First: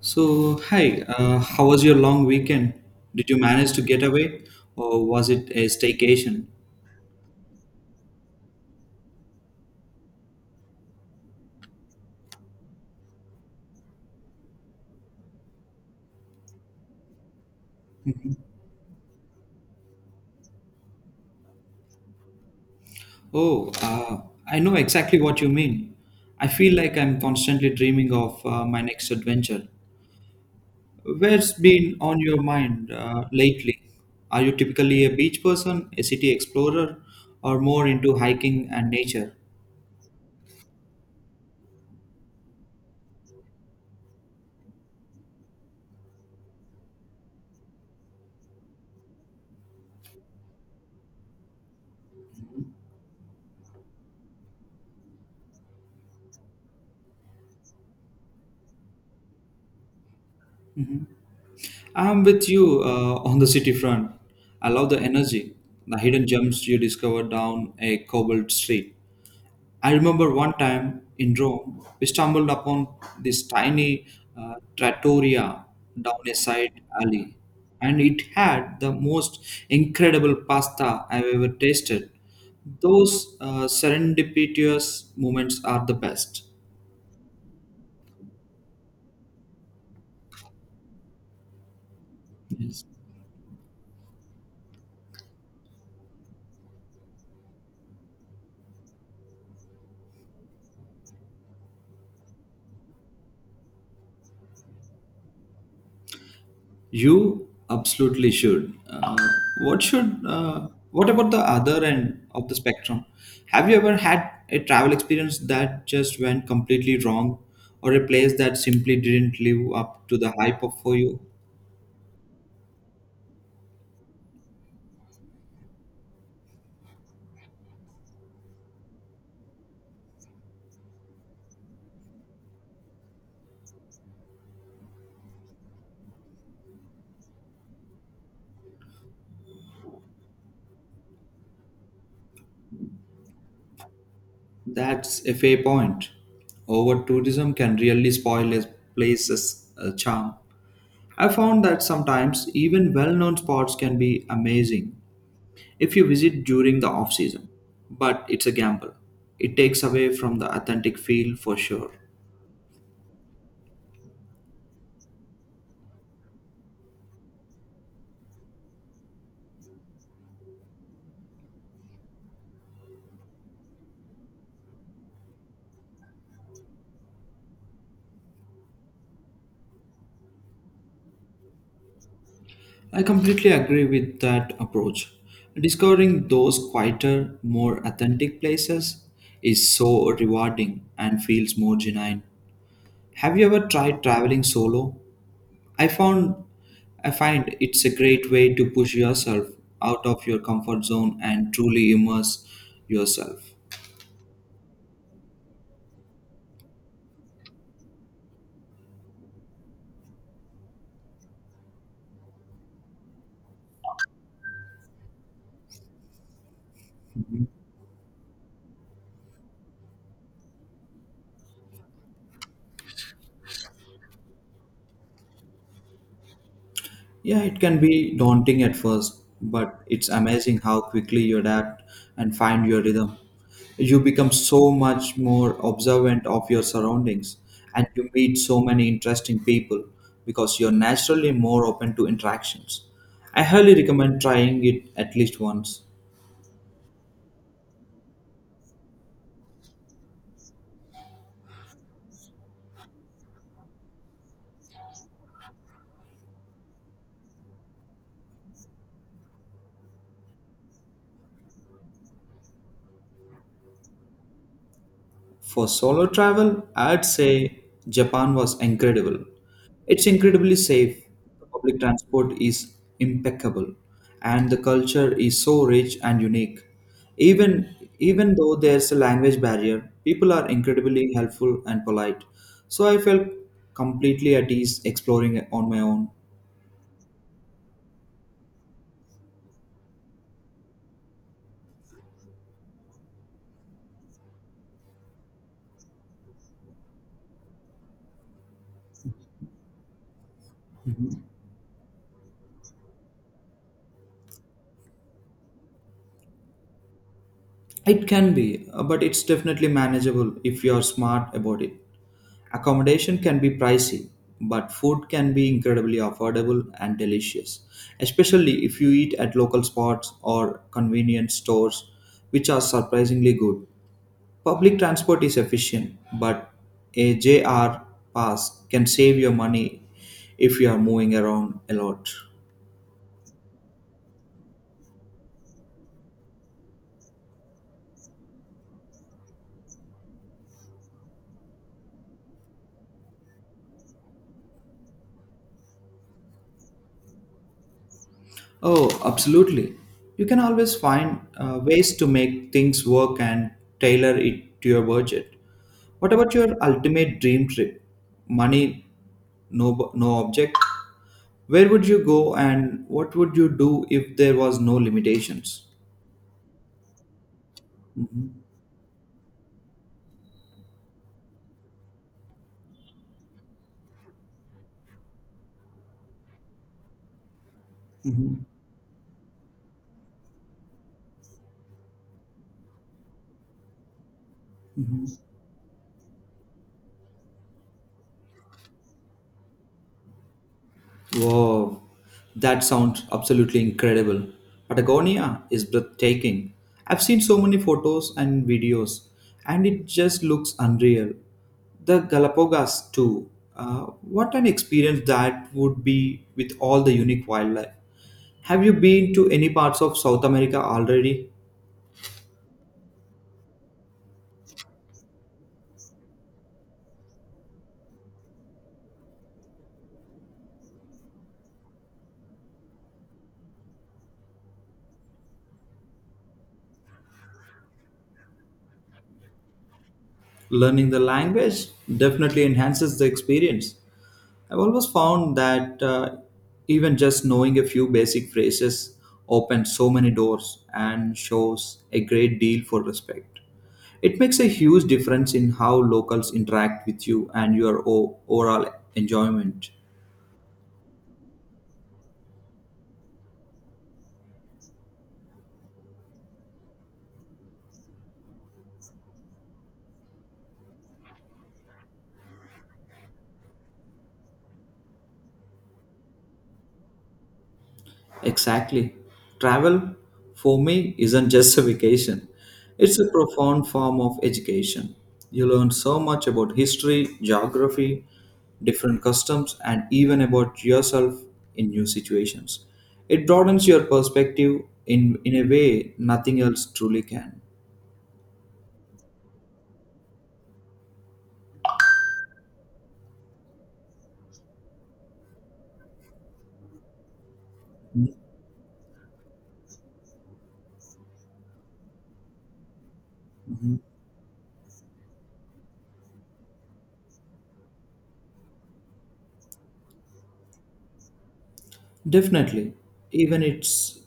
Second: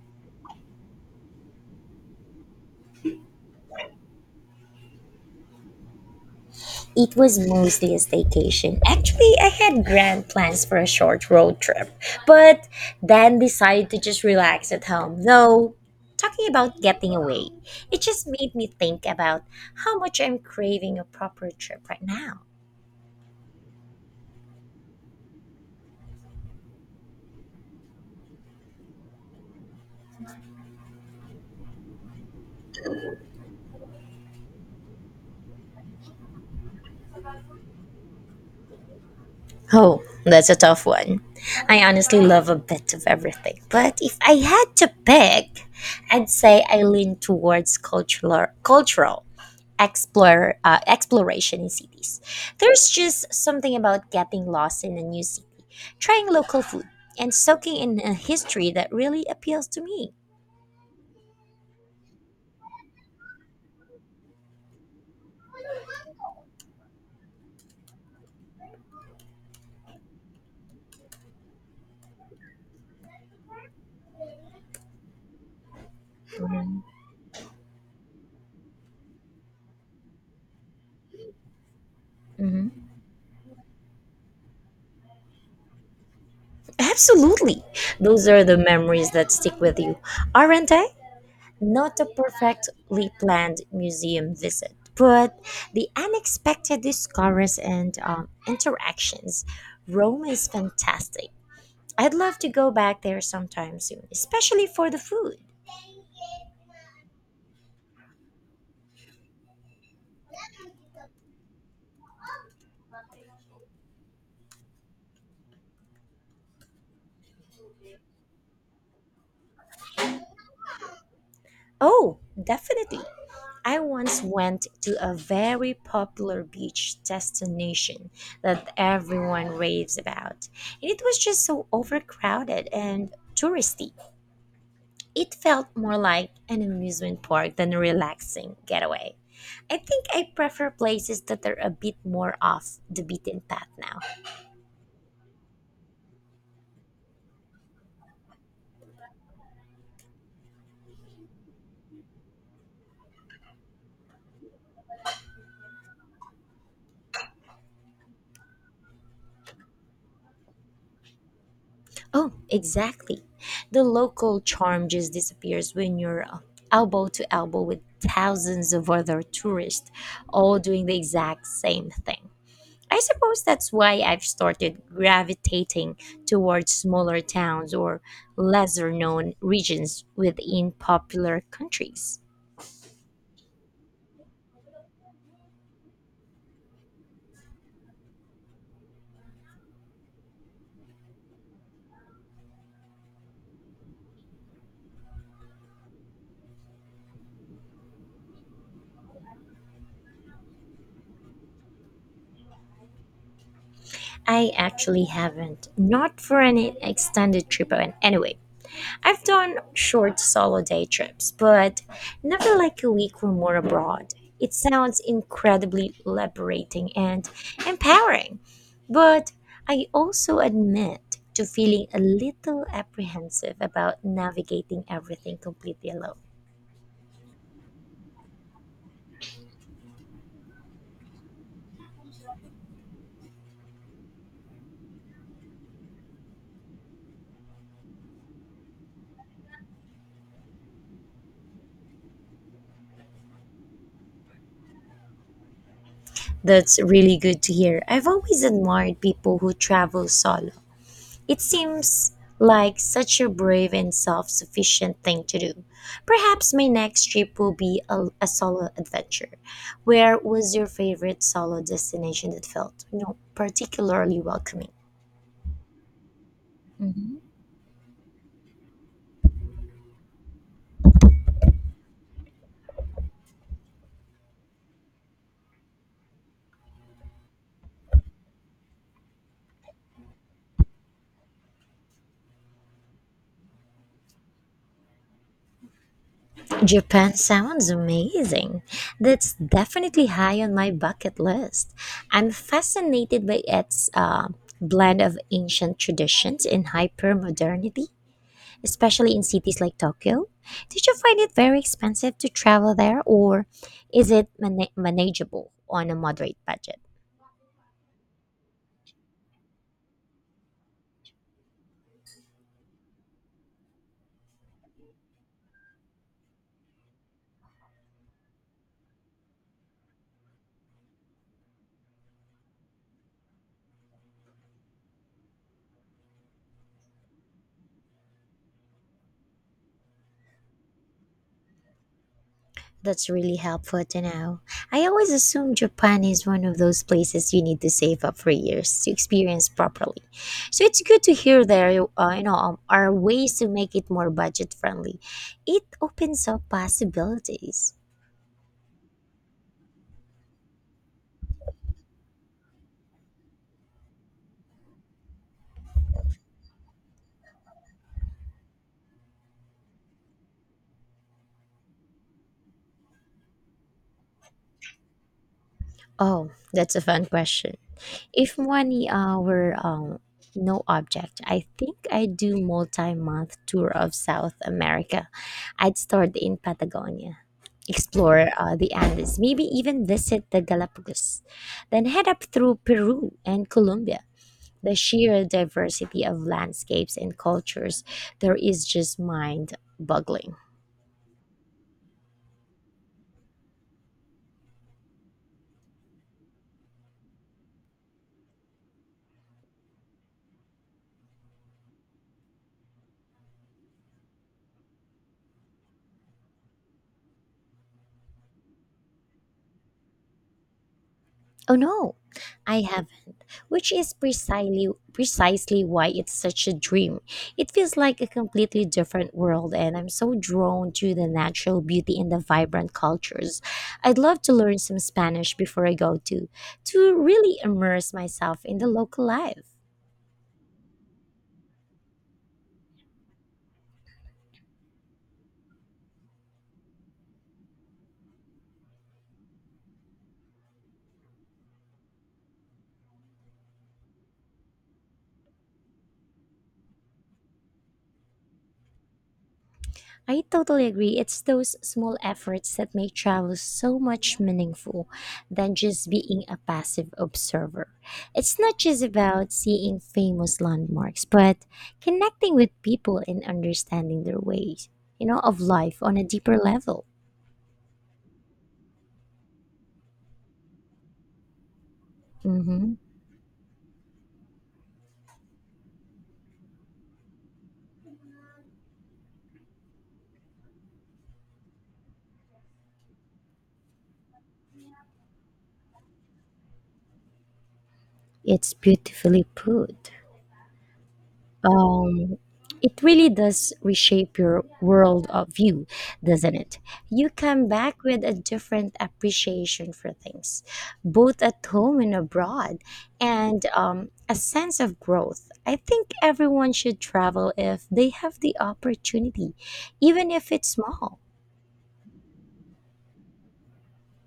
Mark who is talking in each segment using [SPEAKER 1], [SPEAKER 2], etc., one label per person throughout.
[SPEAKER 1] So, hi, how was your long weekend? Did you manage to get away or was it a staycation?
[SPEAKER 2] It was mostly a staycation. Actually, I had grand plans for a short road trip, but then decided to just relax at home. Though, talking about getting away, it just made me think about how much I'm craving a proper trip right now.
[SPEAKER 1] Oh, I know exactly what you mean. I feel like I'm constantly dreaming of my next adventure. Where's been on your mind lately? Are you typically a beach person, a city explorer, or more into hiking and nature?
[SPEAKER 2] Oh, that's a tough one. I honestly love a bit of everything, but if I had to pick, I'd say I lean towards cultural explore exploration in cities. There's just something about getting lost in a new city, trying local food, and soaking in a history that really appeals to me.
[SPEAKER 1] Mhm. I'm with you on the city front. I love the energy, the hidden gems you discover down a cobbled street. I remember one time in Rome, we stumbled upon this tiny trattoria down a side alley, and it had the most incredible pasta I've ever tasted.
[SPEAKER 2] Mhm.
[SPEAKER 1] Those serendipitous moments are the best.
[SPEAKER 2] Absolutely, those are the memories that stick with you, aren't they? Not a
[SPEAKER 1] Yes.
[SPEAKER 2] perfectly planned museum visit, but the unexpected discoveries and interactions. Rome is fantastic. I'd love to go back there sometime soon, especially for the food.
[SPEAKER 1] You absolutely should. What about the other end of the spectrum? Have you ever had a travel experience that just went completely wrong, or a place that simply didn't live up to the hype of for you?
[SPEAKER 2] Oh, definitely. I once went to a very popular beach destination that everyone raves about, and it was just so overcrowded and touristy. It felt more like an amusement park than a relaxing getaway. I think I prefer places that are a bit more off the beaten path now.
[SPEAKER 1] That's a fair point. Over tourism can really spoil a place's charm. I found that sometimes even well known spots can be amazing if you visit during the off season, but it's a gamble. It takes away from the authentic feel for sure.
[SPEAKER 2] Oh, exactly. The local charm just disappears when you're elbow to elbow with thousands of other tourists all doing the exact same thing. I suppose that's why I've started gravitating towards smaller towns or lesser known regions within popular countries.
[SPEAKER 1] I completely agree with that approach. Discovering those quieter, more authentic places is so rewarding and feels more genuine. Have you ever tried traveling solo? I found I find it's a great way to push yourself out of your comfort zone and truly immerse yourself.
[SPEAKER 2] I actually haven't. Not for an extended trip. And anyway, I've done short solo day trips, but never like a week or more abroad. It sounds incredibly liberating and empowering, but I also admit to feeling a little apprehensive about navigating everything completely alone.
[SPEAKER 1] Yeah, it can be daunting at first, but it's amazing how quickly you adapt and find your rhythm. You become so much more observant of your surroundings and you meet so many interesting people because you're naturally more open to interactions. I highly recommend trying it at least once.
[SPEAKER 2] That's really good to hear. I've always admired people who travel solo. It seems like such a brave and self sufficient thing to do. Perhaps my next trip will be a solo adventure. Where was your favorite solo destination that felt, you know, particularly welcoming?
[SPEAKER 1] For solo travel, I'd
[SPEAKER 2] hmm
[SPEAKER 1] say Japan was incredible. It's incredibly safe, the public transport is impeccable, and the culture is so rich and unique. Even though there's a language barrier, people are incredibly helpful and polite. So I felt completely at ease exploring on my own.
[SPEAKER 2] Japan sounds amazing. That's definitely high on my bucket list. I'm fascinated by its blend of ancient traditions and hyper modernity, especially in cities like Tokyo. Did you find it very expensive to travel there, or is it manageable on a moderate budget?
[SPEAKER 1] It can be, but it's definitely manageable if you are smart about it. Accommodation can be pricey, but food can be incredibly affordable and delicious, especially if you eat at local spots or convenience stores, which are surprisingly good. Public transport is efficient, but a JR pass can save your money if you are moving around a lot.
[SPEAKER 2] That's really helpful to know. I always assume Japan is one of those places you need to save up for years to experience properly. So it's good to hear there, you know, are ways to make it more budget friendly. It opens up possibilities.
[SPEAKER 1] Oh, absolutely. You can always find ways to make things work and tailor it to your budget. What about your ultimate dream trip? Money, no object. Where would you go and what would you do if there was no limitations?
[SPEAKER 2] Oh, that's a fun question. If
[SPEAKER 1] Mhm,
[SPEAKER 2] money were no object, I think I'd do multi-month tour of South America. I'd start in Patagonia, explore
[SPEAKER 1] mhm,
[SPEAKER 2] the Andes, maybe even visit the Galapagos, then head up through Peru and Colombia. The
[SPEAKER 1] mhm.
[SPEAKER 2] sheer diversity of landscapes and cultures there is just mind-boggling.
[SPEAKER 1] Wow, that sounds absolutely incredible. Patagonia is breathtaking. I've seen so many photos and videos, and it just looks unreal. The Galapagos, too. What an experience that would be with all the unique wildlife. Have you been to any parts of South America already?
[SPEAKER 2] Oh no, I haven't, which is precisely why it's such a dream. It feels like a completely different world and I'm so drawn to the natural beauty and the vibrant cultures. I'd love to learn some Spanish before I go to really immerse myself in the local life.
[SPEAKER 1] Learning the language definitely enhances the experience. I've always found that even just knowing a few basic phrases opens so many doors and shows a great deal for respect. It makes a huge difference in how locals interact with you and your overall enjoyment.
[SPEAKER 2] I totally agree. It's those small efforts that make travel so much meaningful than just being a passive observer. It's not just about seeing famous landmarks, but connecting with people and understanding their ways, you know, of life on a deeper level.
[SPEAKER 1] Exactly. Travel for me isn't just a vacation,
[SPEAKER 2] Hmm.
[SPEAKER 1] it's a profound form of education. You learn so much about history, geography, different customs, and even about yourself in new situations. It broadens your perspective in a way nothing else truly can.
[SPEAKER 2] It's beautifully put. um, it really does reshape your world of view, doesn't it? You come back with a different appreciation for things, both at home and abroad, and
[SPEAKER 1] Mhm.
[SPEAKER 2] a sense of growth. I think everyone should travel if they have the opportunity, even if it's small.
[SPEAKER 1] Definitely, even it's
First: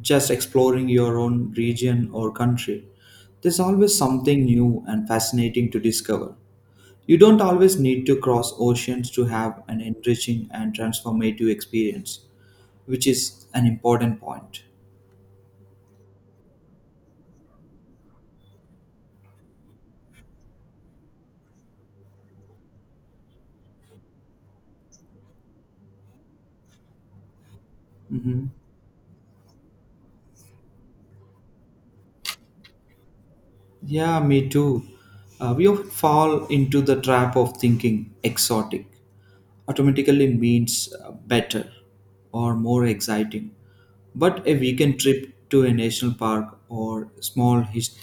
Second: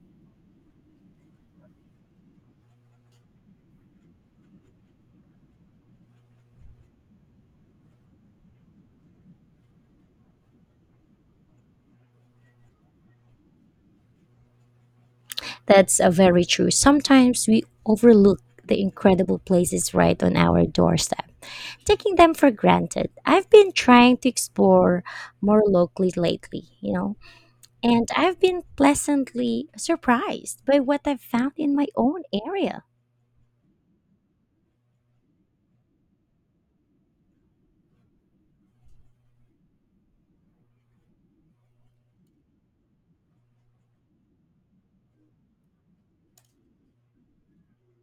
[SPEAKER 1] just exploring your own region or country, there's always something new and fascinating to discover. You don't always need to cross oceans to have an enriching and transformative experience, which is an important point.
[SPEAKER 2] That's a very true. Sometimes we overlook the incredible places right on our doorstep, taking them for granted. I've been trying to explore more locally lately, you know, and I've
[SPEAKER 1] Mhm.
[SPEAKER 2] been pleasantly surprised by what I've found in my own area.
[SPEAKER 1] Yeah, me too. We often fall into the trap of thinking exotic automatically means better or more exciting. But a weekend trip to a national park or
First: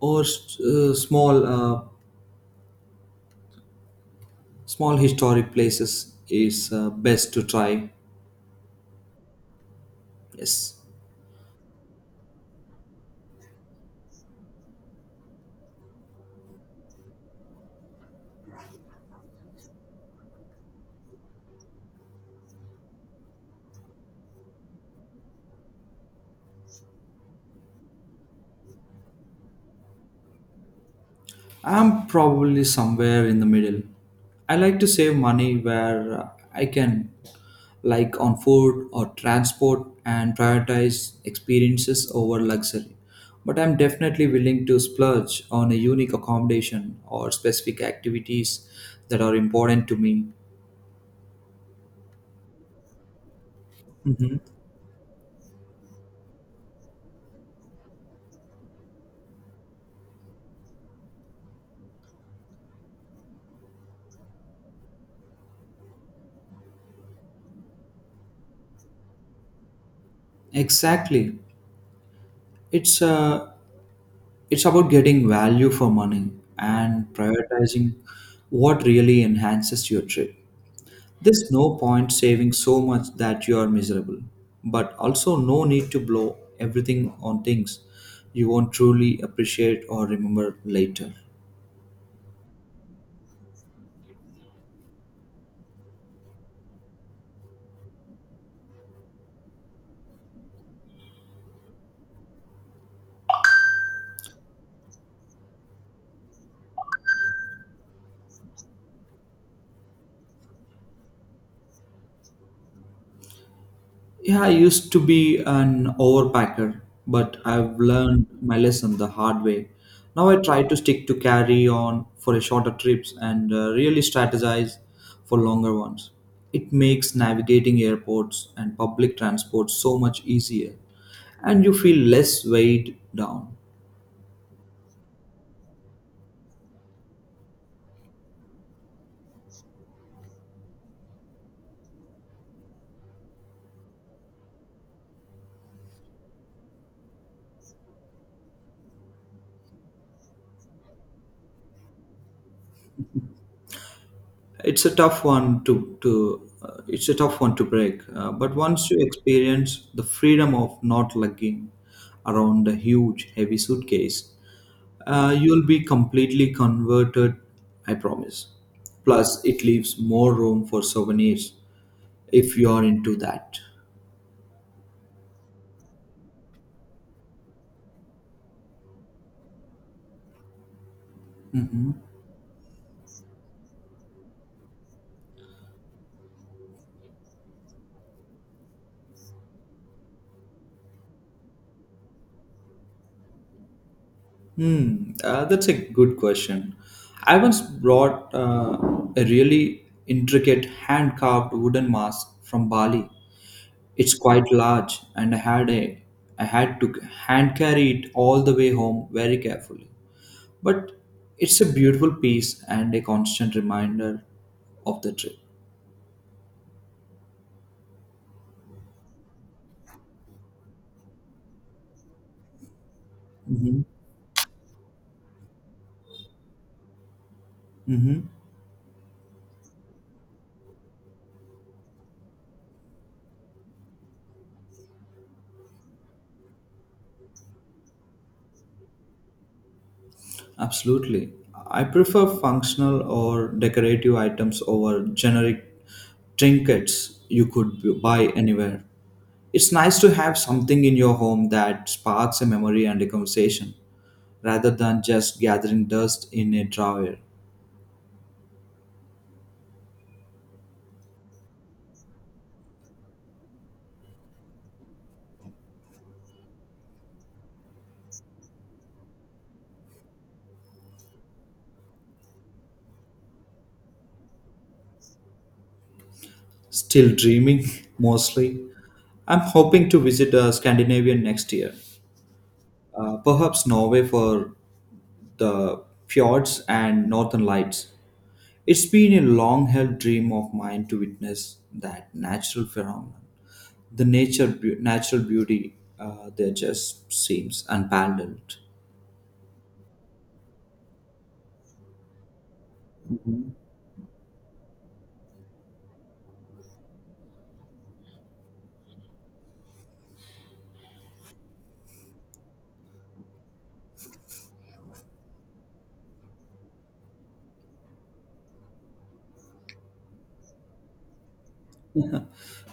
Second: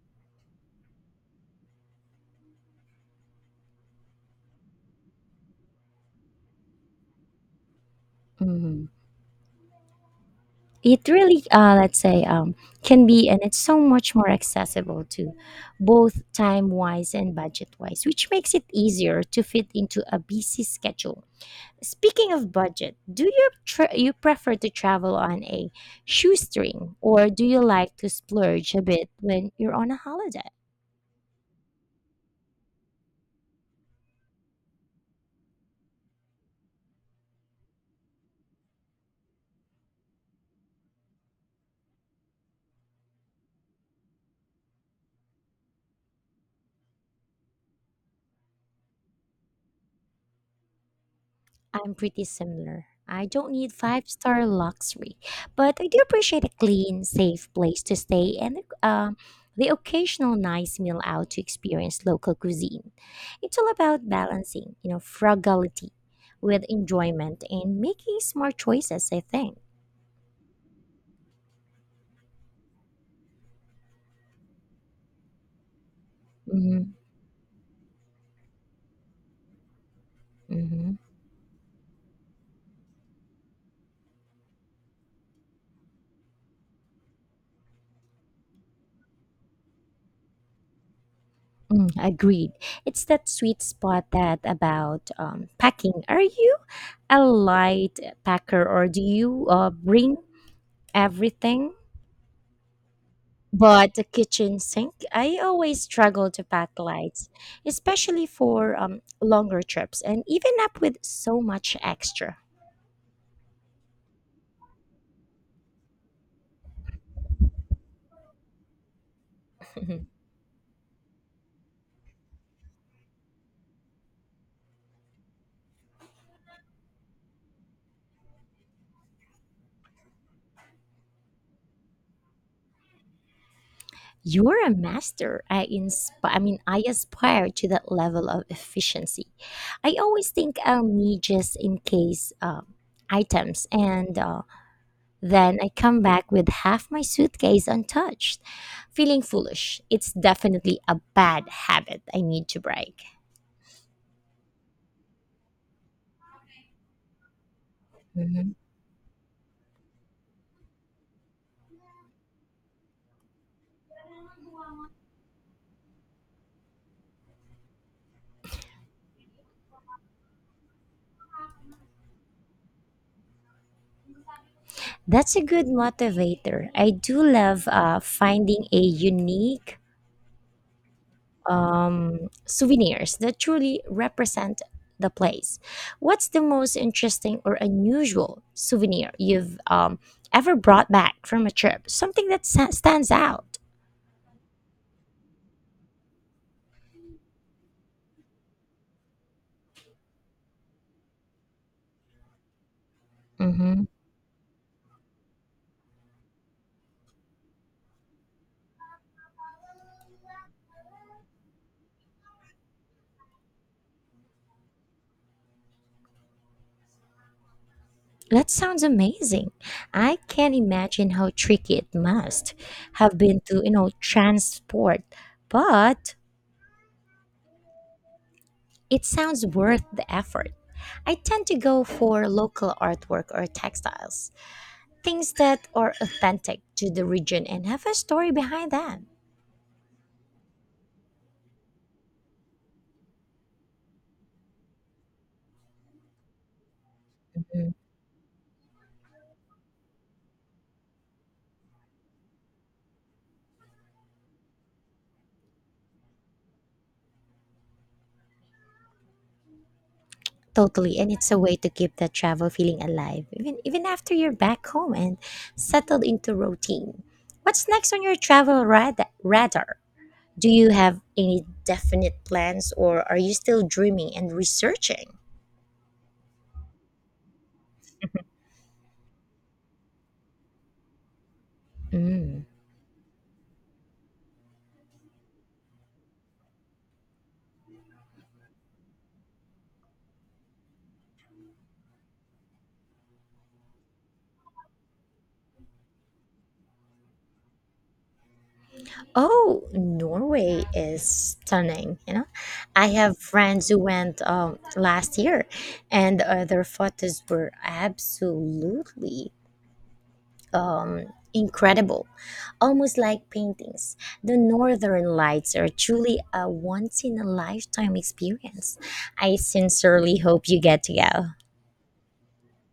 [SPEAKER 1] or uh, small uh, small historic places is best to try.
[SPEAKER 2] Mhm.
[SPEAKER 1] Yes.
[SPEAKER 2] It really, let's say, can be, and it's so much more accessible to both time wise and budget wise, which makes it easier to fit into a busy schedule. Speaking of budget, do you prefer to travel on a shoestring or do you like to splurge a bit when you're on a holiday?
[SPEAKER 1] I'm probably somewhere in the middle. I like to save money where I can, like on food or transport, and prioritize experiences over luxury. But I'm definitely willing to splurge on a unique accommodation or specific activities that are important to me.
[SPEAKER 2] I'm pretty similar. I don't need
[SPEAKER 1] Mhm.
[SPEAKER 2] five-star luxury, but I do appreciate a clean, safe place to stay and the occasional nice meal out to experience local cuisine. It's all about balancing, you know, frugality with enjoyment and making smart choices, I think.
[SPEAKER 1] Exactly. It's uh, it's about getting value for money
[SPEAKER 2] Hmm.
[SPEAKER 1] and prioritizing what really enhances your trip.
[SPEAKER 2] Hmm.
[SPEAKER 1] There's no point saving so much that you are miserable, but also no need to blow everything on things you won't truly appreciate or remember later.
[SPEAKER 2] Mm, agreed. It's that sweet spot that about packing. Are you a light packer or do you bring everything? But the kitchen sink, I always struggle to pack lights, especially for longer trips and even up with so much extra.
[SPEAKER 1] Yeah, I used to be an overpacker, but I've learned my lesson the hard way. Now I try to stick to carry on for a shorter trips and really strategize for longer ones. It makes navigating airports and public transport so much easier, and you feel less weighed down.
[SPEAKER 2] You're a master. I inspire. I mean, I aspire to that level of efficiency. I always think I'll need just in case items and then I come back with half my suitcase untouched, feeling foolish. It's definitely a bad habit I need to break.
[SPEAKER 1] It's a tough one to break but
[SPEAKER 2] Mhm.
[SPEAKER 1] once you experience the freedom of not lugging around a huge heavy suitcase you'll be completely converted. I promise. Plus it leaves more room for souvenirs if you are into that.
[SPEAKER 2] That's a good motivator. I do love finding a unique souvenirs that truly represent the place. What's the most interesting or unusual souvenir you've ever brought back from a trip? Something that stands out.
[SPEAKER 1] Hmm, that's a good question. I once brought a really intricate hand carved wooden mask from Bali.
[SPEAKER 2] Hmm.
[SPEAKER 1] It's quite large, and I had to hand carry it all the way home very carefully. But it's a beautiful piece and a constant reminder of the trip.
[SPEAKER 2] That sounds amazing. I can imagine how tricky it must have been to, you
[SPEAKER 1] Hmm.
[SPEAKER 2] know, transport, but
[SPEAKER 1] Hmm.
[SPEAKER 2] it sounds worth the effort. I tend to go for local artwork or textiles, things that are authentic to the region and have a story behind them.
[SPEAKER 1] Absolutely. I prefer functional or decorative items over generic trinkets you
[SPEAKER 2] Mm.
[SPEAKER 1] could buy anywhere. It's nice to have something in your home that sparks a memory and a conversation rather than just gathering dust in a drawer.
[SPEAKER 2] Totally, and it's a way to keep that travel feeling alive, even after you're back home and settled into routine. What's next on your radar? Do you have any definite plans or are you still dreaming and researching?
[SPEAKER 1] Still dreaming, mostly. I'm hoping to visit Scandinavia next year,
[SPEAKER 2] Mm.
[SPEAKER 1] perhaps Norway for the fjords and northern lights. It's been a long held dream of mine to witness that natural phenomenon. The natural beauty there just seems unparalleled.
[SPEAKER 2] Oh, Norway is stunning. You know, I have friends who went last year, and their photos were absolutely um, incredible, almost like paintings. The Northern Lights are truly a once in a lifetime experience. I sincerely hope you get to go.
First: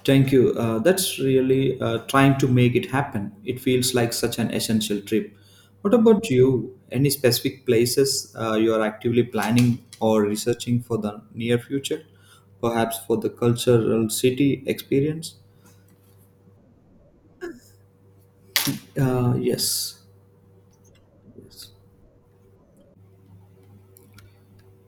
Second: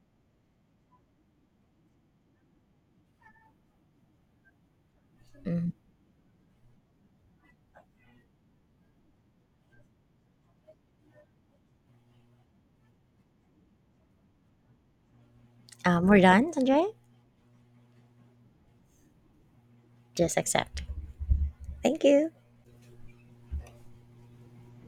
[SPEAKER 1] Thank you. That's really trying to make it happen. It feels like such an essential trip.
[SPEAKER 2] Mm.
[SPEAKER 1] What about you? Any specific places you are actively planning or researching for the near future? Perhaps for the cultural city experience?
[SPEAKER 2] We're done, Sanjay?
[SPEAKER 1] Yes.
[SPEAKER 2] Just accept. Thank you.